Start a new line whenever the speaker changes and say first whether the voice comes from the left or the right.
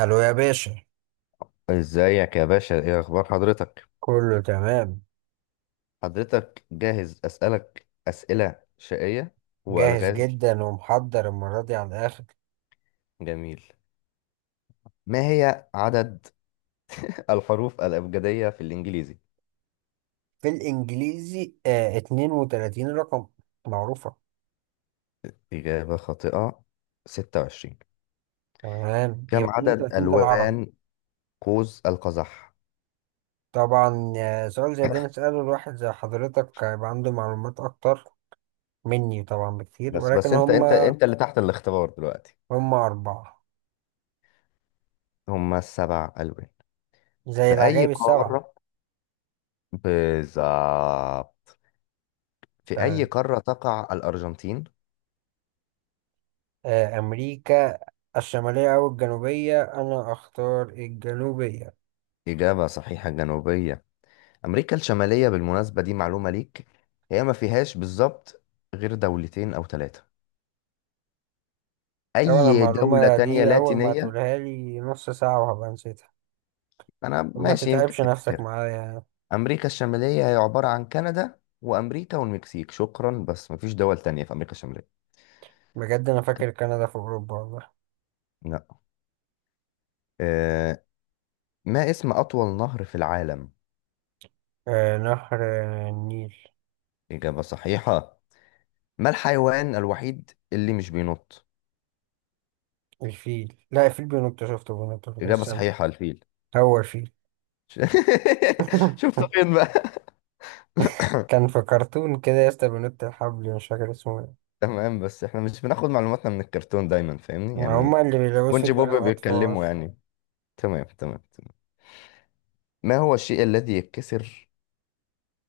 right: الو يا باشا.
left: ازيك يا باشا، ايه اخبار حضرتك؟
right: كله تمام.
left: حضرتك جاهز اسالك اسئله شقيه
right: جاهز
left: والغاز؟
right: جدا ومحضر المرة دي على الآخر.
left: جميل. ما هي عدد الحروف الابجديه في الانجليزي؟
right: في الإنجليزي 32 رقم معروفة.
left: اجابه خاطئه. 26.
right: تمام،
left: كم
right: يبقى
left: عدد
right: 32 ده العربي.
left: الوان قوس القزح؟
right: طبعا، سؤال زي ده نسأله لواحد زي حضرتك هيبقى عنده معلومات أكتر مني طبعا بكتير،
left: بس بس
right: ولكن
left: انت
right: هم
left: انت انت اللي تحت الاختبار دلوقتي.
right: هم أربعة،
left: هما السبع الوان.
right: زي
left: في اي
right: العجائب السبعة.
left: قاره، بالظبط؟ في اي
right: تمام.
left: قاره تقع الارجنتين؟
right: آه، أمريكا الشمالية أو الجنوبية، أنا أختار الجنوبية.
left: اجابه صحيحه، جنوبيه. أمريكا الشمالية، بالمناسبة دي معلومة ليك، هي ما فيهاش بالظبط غير دولتين أو ثلاثة.
right: طبعا
left: أي دولة
right: المعلومة
left: تانية
right: دي أول ما
left: لاتينية.
right: تقولها لي نص ساعة وهبقى نسيتها.
left: أنا
right: ما
left: ماشي يمكن
right: تتعبش نفسك
left: تفتكرها.
right: معايا يعني.
left: أمريكا الشمالية هي عبارة عن كندا وأمريكا والمكسيك، شكرا. بس ما فيش دول تانية في أمريكا الشمالية.
right: بجد أنا فاكر كندا في أوروبا والله.
left: لا. أه. ما اسم أطول نهر في العالم؟
right: آه نهر، النيل.
left: إجابة صحيحة. ما الحيوان الوحيد اللي مش بينط؟
right: الفيل، لا الفيل بينط، شفته بينط في
left: إجابة
right: السما.
left: صحيحة، الفيل.
right: هو الفيل.
left: شفت فين بقى؟
right: كان في كرتون كده يا اسطى بينط الحبل، مش فاكر اسمه ايه.
left: تمام، بس احنا مش بناخد معلوماتنا من الكرتون دايما، فاهمني يعني.
right: هما اللي بيلبسوا
left: بونجي
right: دماغ
left: بوب
right: الأطفال.
left: بيتكلموا يعني. تمام تمام تمام. ما هو الشيء الذي يتكسر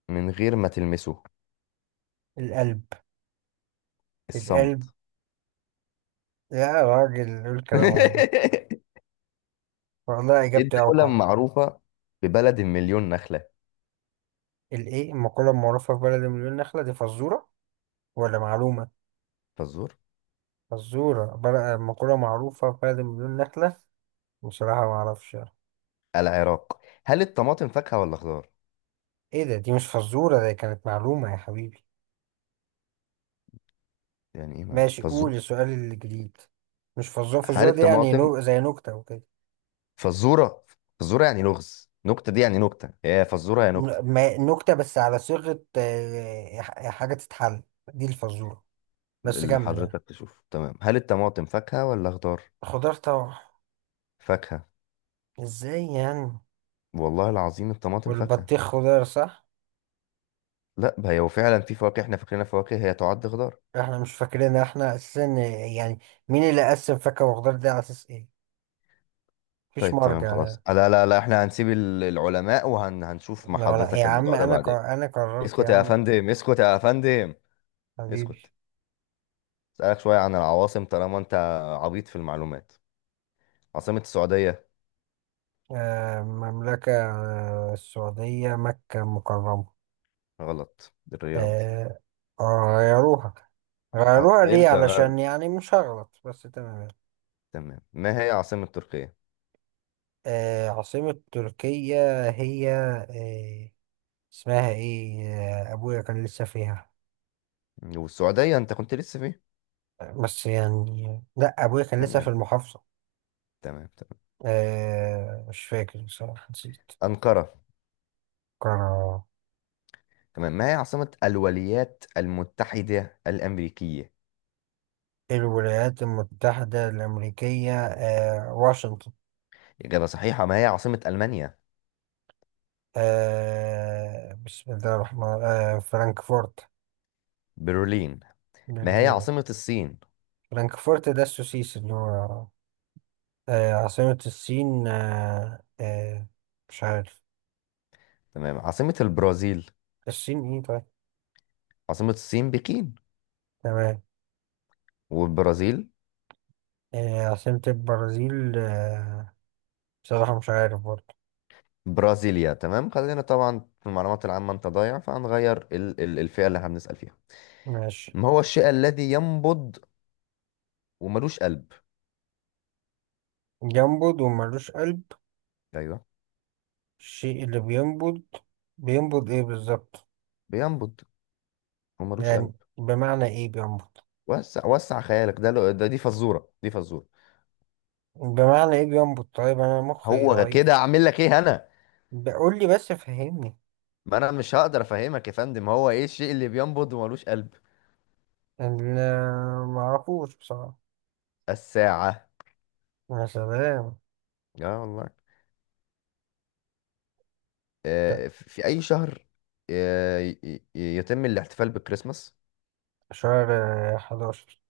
left: من غير ما تلمسه؟
right: القلب. القلب.
left: الصمت.
right: يا راجل قول كلام غير ده. والله إجابتي
left: الدولة
right: أوقع.
left: معروفة ببلد المليون نخلة.
right: الإيه، المقولة المعروفة في بلد مليون نخلة دي فزورة ولا معلومة؟
left: فزور.
right: فزورة بقى مقولة معروفة فاقد مليون نخلة. بصراحة ما أعرفش يعني.
left: العراق. هل الطماطم فاكهة ولا خضار؟
right: إيه ده، دي مش فزورة، دي كانت معلومة يا حبيبي.
left: يعني ايه معنى
right: ماشي
left: فزور؟
right: قول السؤال الجديد. مش فزورة،
left: هل
right: فزورة دي يعني
left: الطماطم
right: زي نكتة وكده.
left: فزورة؟ فزورة يعني لغز، نكتة، دي يعني نكتة، هي فزورة يا نكتة؟
right: نكتة بس على صيغة حاجة تتحل، دي الفزورة. بس
left: اللي
right: كمل يعني.
left: حضرتك تشوف، تمام. هل الطماطم فاكهة ولا خضار؟
right: خضار طبعا.
left: فاكهة.
right: إزاي يعني؟
left: والله العظيم الطماطم فاكهة.
right: والبطيخ خضار صح؟
left: لا، هي هو فعلا في فواكه احنا فاكرينها فواكه هي تعد خضار.
right: احنا مش فاكرين، احنا اساسا يعني مين اللي قسم فاكهة وخضار دي؟ على اساس ايه؟ مفيش
left: طيب تمام
right: مرجع.
left: خلاص. لا لا لا، احنا هنسيب العلماء وهنشوف مع
right: لو لا يا
left: حضرتك
right: عم،
left: الموضوع ده بعدين.
right: انا قررت يا
left: اسكت يا
right: عم.
left: فندم، اسكت يا فندم.
right: حبيبي.
left: اسكت. اسألك شوية عن العواصم طالما انت عبيط في المعلومات. عاصمة السعودية؟
right: مملكة السعودية مكة المكرمة.
left: غلط، الرياض.
right: آه، غيروها. غيروها ليه؟
left: امتى
right: علشان
left: بقى؟
right: يعني مش هغلط بس، تمام يعني.
left: تمام. ما هي عاصمة تركيا؟
right: عاصمة تركيا هي اسمها ايه؟ ابويا كان لسه فيها.
left: والسعودية انت كنت لسه فيه.
right: بس يعني لا، ابويا كان لسه في
left: تمام
right: المحافظة.
left: تمام تمام.
right: مش فاكر بصراحة، نسيت.
left: أنقرة.
right: قرار.
left: تمام. ما هي عاصمة الولايات المتحدة الأمريكية؟
right: الولايات المتحدة الأمريكية، واشنطن.
left: إجابة صحيحة. ما هي عاصمة ألمانيا؟
right: بسم الله الرحمن، فرانكفورت.
left: برلين. ما هي
right: برلين.
left: عاصمة الصين؟
right: فرانكفورت ده السوسيس اللي هو. عاصمة الصين، مش عارف.
left: تمام. عاصمة البرازيل؟
right: الصين ايه طيب.
left: عاصمة الصين بكين.
right: تمام.
left: والبرازيل؟
right: عاصمة البرازيل، بصراحة مش عارف برضه.
left: برازيليا. تمام. خلينا طبعا في المعلومات العامة، أنت ضايع، فهنغير ال الفئة اللي احنا بنسأل فيها.
right: ماشي.
left: ما هو الشيء الذي ينبض وملوش قلب؟
right: ينبض وملوش قلب؟
left: أيوه،
right: الشيء اللي بينبض، بينبض ايه بالظبط؟
left: بينبض وملوش
right: يعني
left: قلب.
right: بمعنى ايه بينبض؟
left: وسع وسع خيالك، ده دي فزورة، دي فزورة.
right: بمعنى ايه جامبو؟ طيب انا مخي
left: هو كده،
right: ضعيف،
left: أعمل لك إيه أنا؟
right: بقول لي بس فهمني.
left: ما انا مش هقدر افهمك يا فندم. هو ايه الشيء اللي بينبض وملوش قلب؟
right: انا ما اعرفوش بصراحه.
left: الساعة.
right: يا سلام.
left: اه والله.
right: ده
left: في اي شهر آه، ي- ي- يتم الاحتفال بالكريسماس؟
right: شهر 11.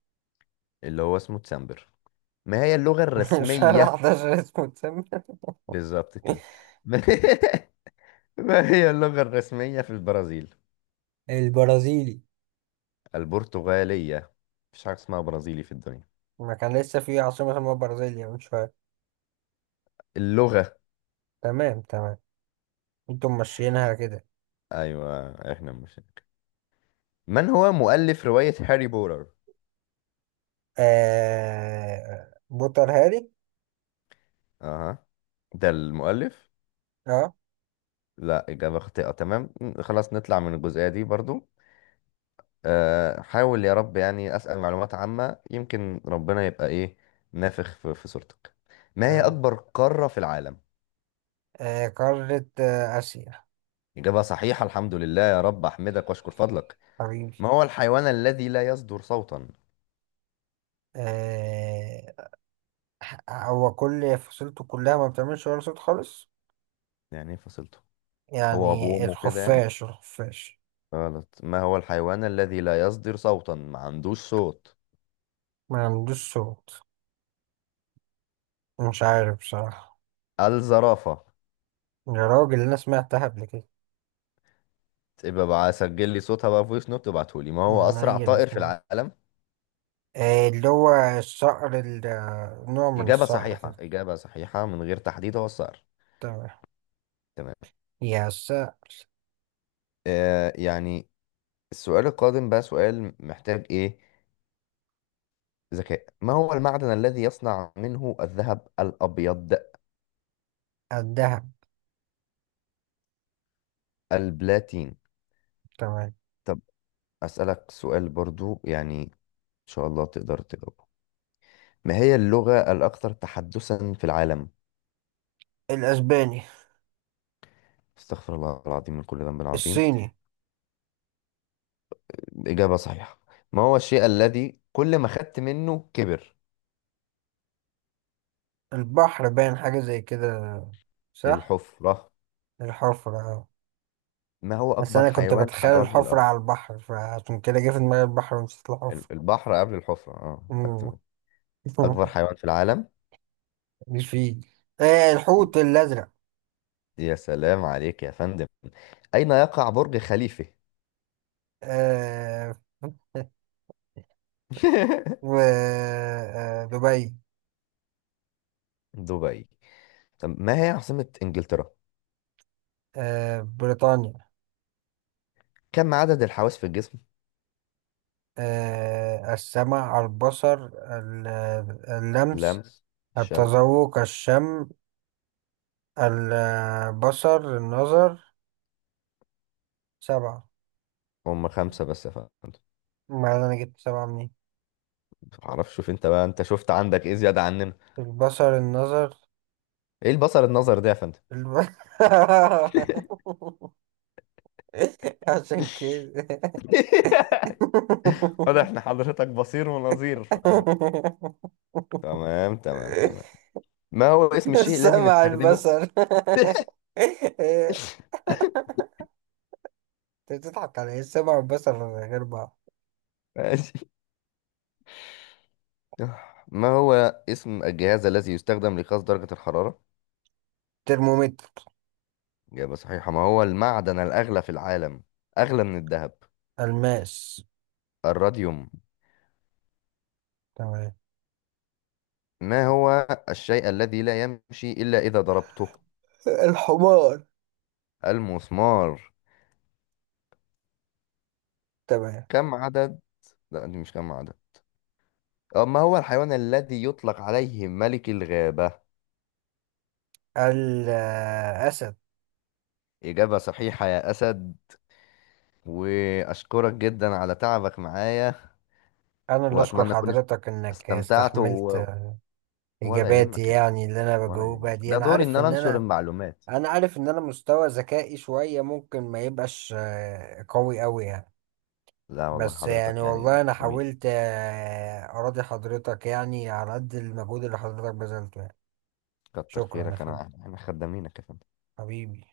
left: اللي هو اسمه ديسمبر. ما هي اللغة
right: شهر
left: الرسمية؟
right: 11 اسمه اتسمى.
left: بالظبط كده. ما ما هي اللغة الرسمية في البرازيل؟
right: البرازيلي.
left: البرتغالية. مفيش حاجة اسمها برازيلي في الدنيا.
right: ما كان لسه في عاصمه اسمها برازيليا من شويه.
left: اللغة.
right: تمام تمام. انتم ماشيينها كده.
left: ايوه احنا مش. من هو مؤلف رواية هاري بوتر؟
right: بوتر هاري.
left: اها، ده المؤلف؟
right: اه.
left: لا، إجابة خاطئة. تمام، خلاص نطلع من الجزئية دي برضو. أه، حاول يا رب يعني أسأل معلومات عامة يمكن ربنا يبقى إيه نافخ في صورتك. ما هي
right: تمام.
left: أكبر قارة في العالم؟
right: قاره، اسيا.
left: إجابة صحيحة، الحمد لله يا رب أحمدك وأشكر فضلك.
right: حبيبي.
left: ما هو الحيوان الذي لا يصدر صوتا؟
right: آه... هو كل فصيلته كلها ما بتعملش ولا صوت خالص.
left: يعني إيه فصلته؟ هو أبوه
right: يعني
left: وأمه كده يعني؟
right: الخفاش،
left: غلط. ما هو الحيوان الذي لا يصدر صوتا، ما عندوش صوت؟
right: ما عندوش صوت، مش عارف بصراحة.
left: الزرافة.
right: يا راجل أنا سمعتها قبل كده.
left: يبقى بقى سجل لي صوتها بقى فويس نوت وابعته لي. ما هو
right: يعني
left: أسرع
right: هي
left: طائر في
right: الاتنين.
left: العالم؟
right: اللي هو الصقر، نوع من
left: إجابة
right: الصقر
left: صحيحة،
right: كده.
left: إجابة صحيحة، من غير تحديد هو الصقر.
right: تمام.
left: تمام.
right: يا الصقر.
left: آه يعني. السؤال القادم بقى سؤال محتاج إيه، ذكاء. ما هو المعدن الذي يصنع منه الذهب الأبيض؟
right: الدهب.
left: البلاتين.
right: تمام.
left: طب أسألك سؤال برضو يعني إن شاء الله تقدر تجاوبه. ما هي اللغة الأكثر تحدثا في العالم؟
right: الأسباني.
left: استغفر الله العظيم من كل ذنب عظيم.
right: الصيني.
left: إجابة صحيحة. ما هو الشيء الذي كل ما خدت منه كبر؟
right: البحر، باين حاجة زي كده صح.
left: الحفرة.
right: الحفرة، اه.
left: ما هو
right: بس
left: أكبر
right: أنا كنت
left: حيوان
right: بتخيل
left: على وجه
right: الحفرة
left: الأرض؟
right: على البحر، فعشان كده جه في دماغي البحر ونسيت الحفرة.
left: البحر قبل الحفرة، اه، خدت
right: مم.
left: بالي. أكبر حيوان في العالم.
right: مش فيه. آه الحوت الأزرق.
left: يا سلام عليك يا فندم. أين يقع برج خليفة؟
right: آه. و دبي.
left: دبي. طب ما هي عاصمة إنجلترا؟
right: آه بريطانيا.
left: كم عدد الحواس في الجسم؟
right: السمع، البصر، اللمس،
left: لمس. شم.
right: التذوق، الشم، البصر، النظر. سبعة.
left: هم خمسة بس يا فندم.
right: ما أنا جبت سبعة منين.
left: معرفش، شوف انت بقى، انت شفت عندك ايه زيادة عننا.
right: البصر، النظر.
left: ايه البصر النظر ده يا فندم؟
right: الب... عشان كده.
left: واضح احنا حضرتك بصير ونظير تمام تمام تمام. ما هو اسم الشيء الذي
right: السمع،
left: نستخدمه؟
right: البصر. انت بتضحك على ايه؟ السمع والبصر غير بعض.
left: ماشي. ما هو اسم الجهاز الذي يستخدم لقياس درجة الحرارة؟
right: ترمومتر.
left: إجابة صحيحة. ما هو المعدن الأغلى في العالم، أغلى من الذهب؟
right: الماس.
left: الراديوم.
right: تمام.
left: ما هو الشيء الذي لا يمشي إلا إذا ضربته؟
right: الحمار.
left: المسمار.
right: تمام.
left: كم عدد، لا دي مش كم عدد، ما هو الحيوان الذي يطلق عليه ملك الغابة؟
right: الأسد.
left: إجابة صحيحة يا أسد، وأشكرك جدا على تعبك معايا.
right: أنا اللي أشكر
left: وأتمنى أكون
right: حضرتك إنك
left: استمتعت
right: استحملت
left: ولا
right: إجاباتي.
left: يهمك،
right: يعني اللي أنا
left: ولا يعني
right: بجاوبها دي،
left: ده
right: أنا
left: دوري ان
right: عارف
left: انا
right: إن
left: انشر
right: أنا،
left: المعلومات.
right: أنا عارف إن أنا مستوى ذكائي شوية ممكن ما يبقاش قوي أوي يعني.
left: لا والله
right: بس يعني
left: حضرتك يعني
right: والله انا
left: جميل.
right: حاولت اراضي حضرتك يعني على قد المجهود اللي حضرتك بذلته يعني.
left: كتر
right: شكرا يا
left: خيرك، انا
right: فندم.
left: احنا خدامينك يا فندم.
right: حبيبي.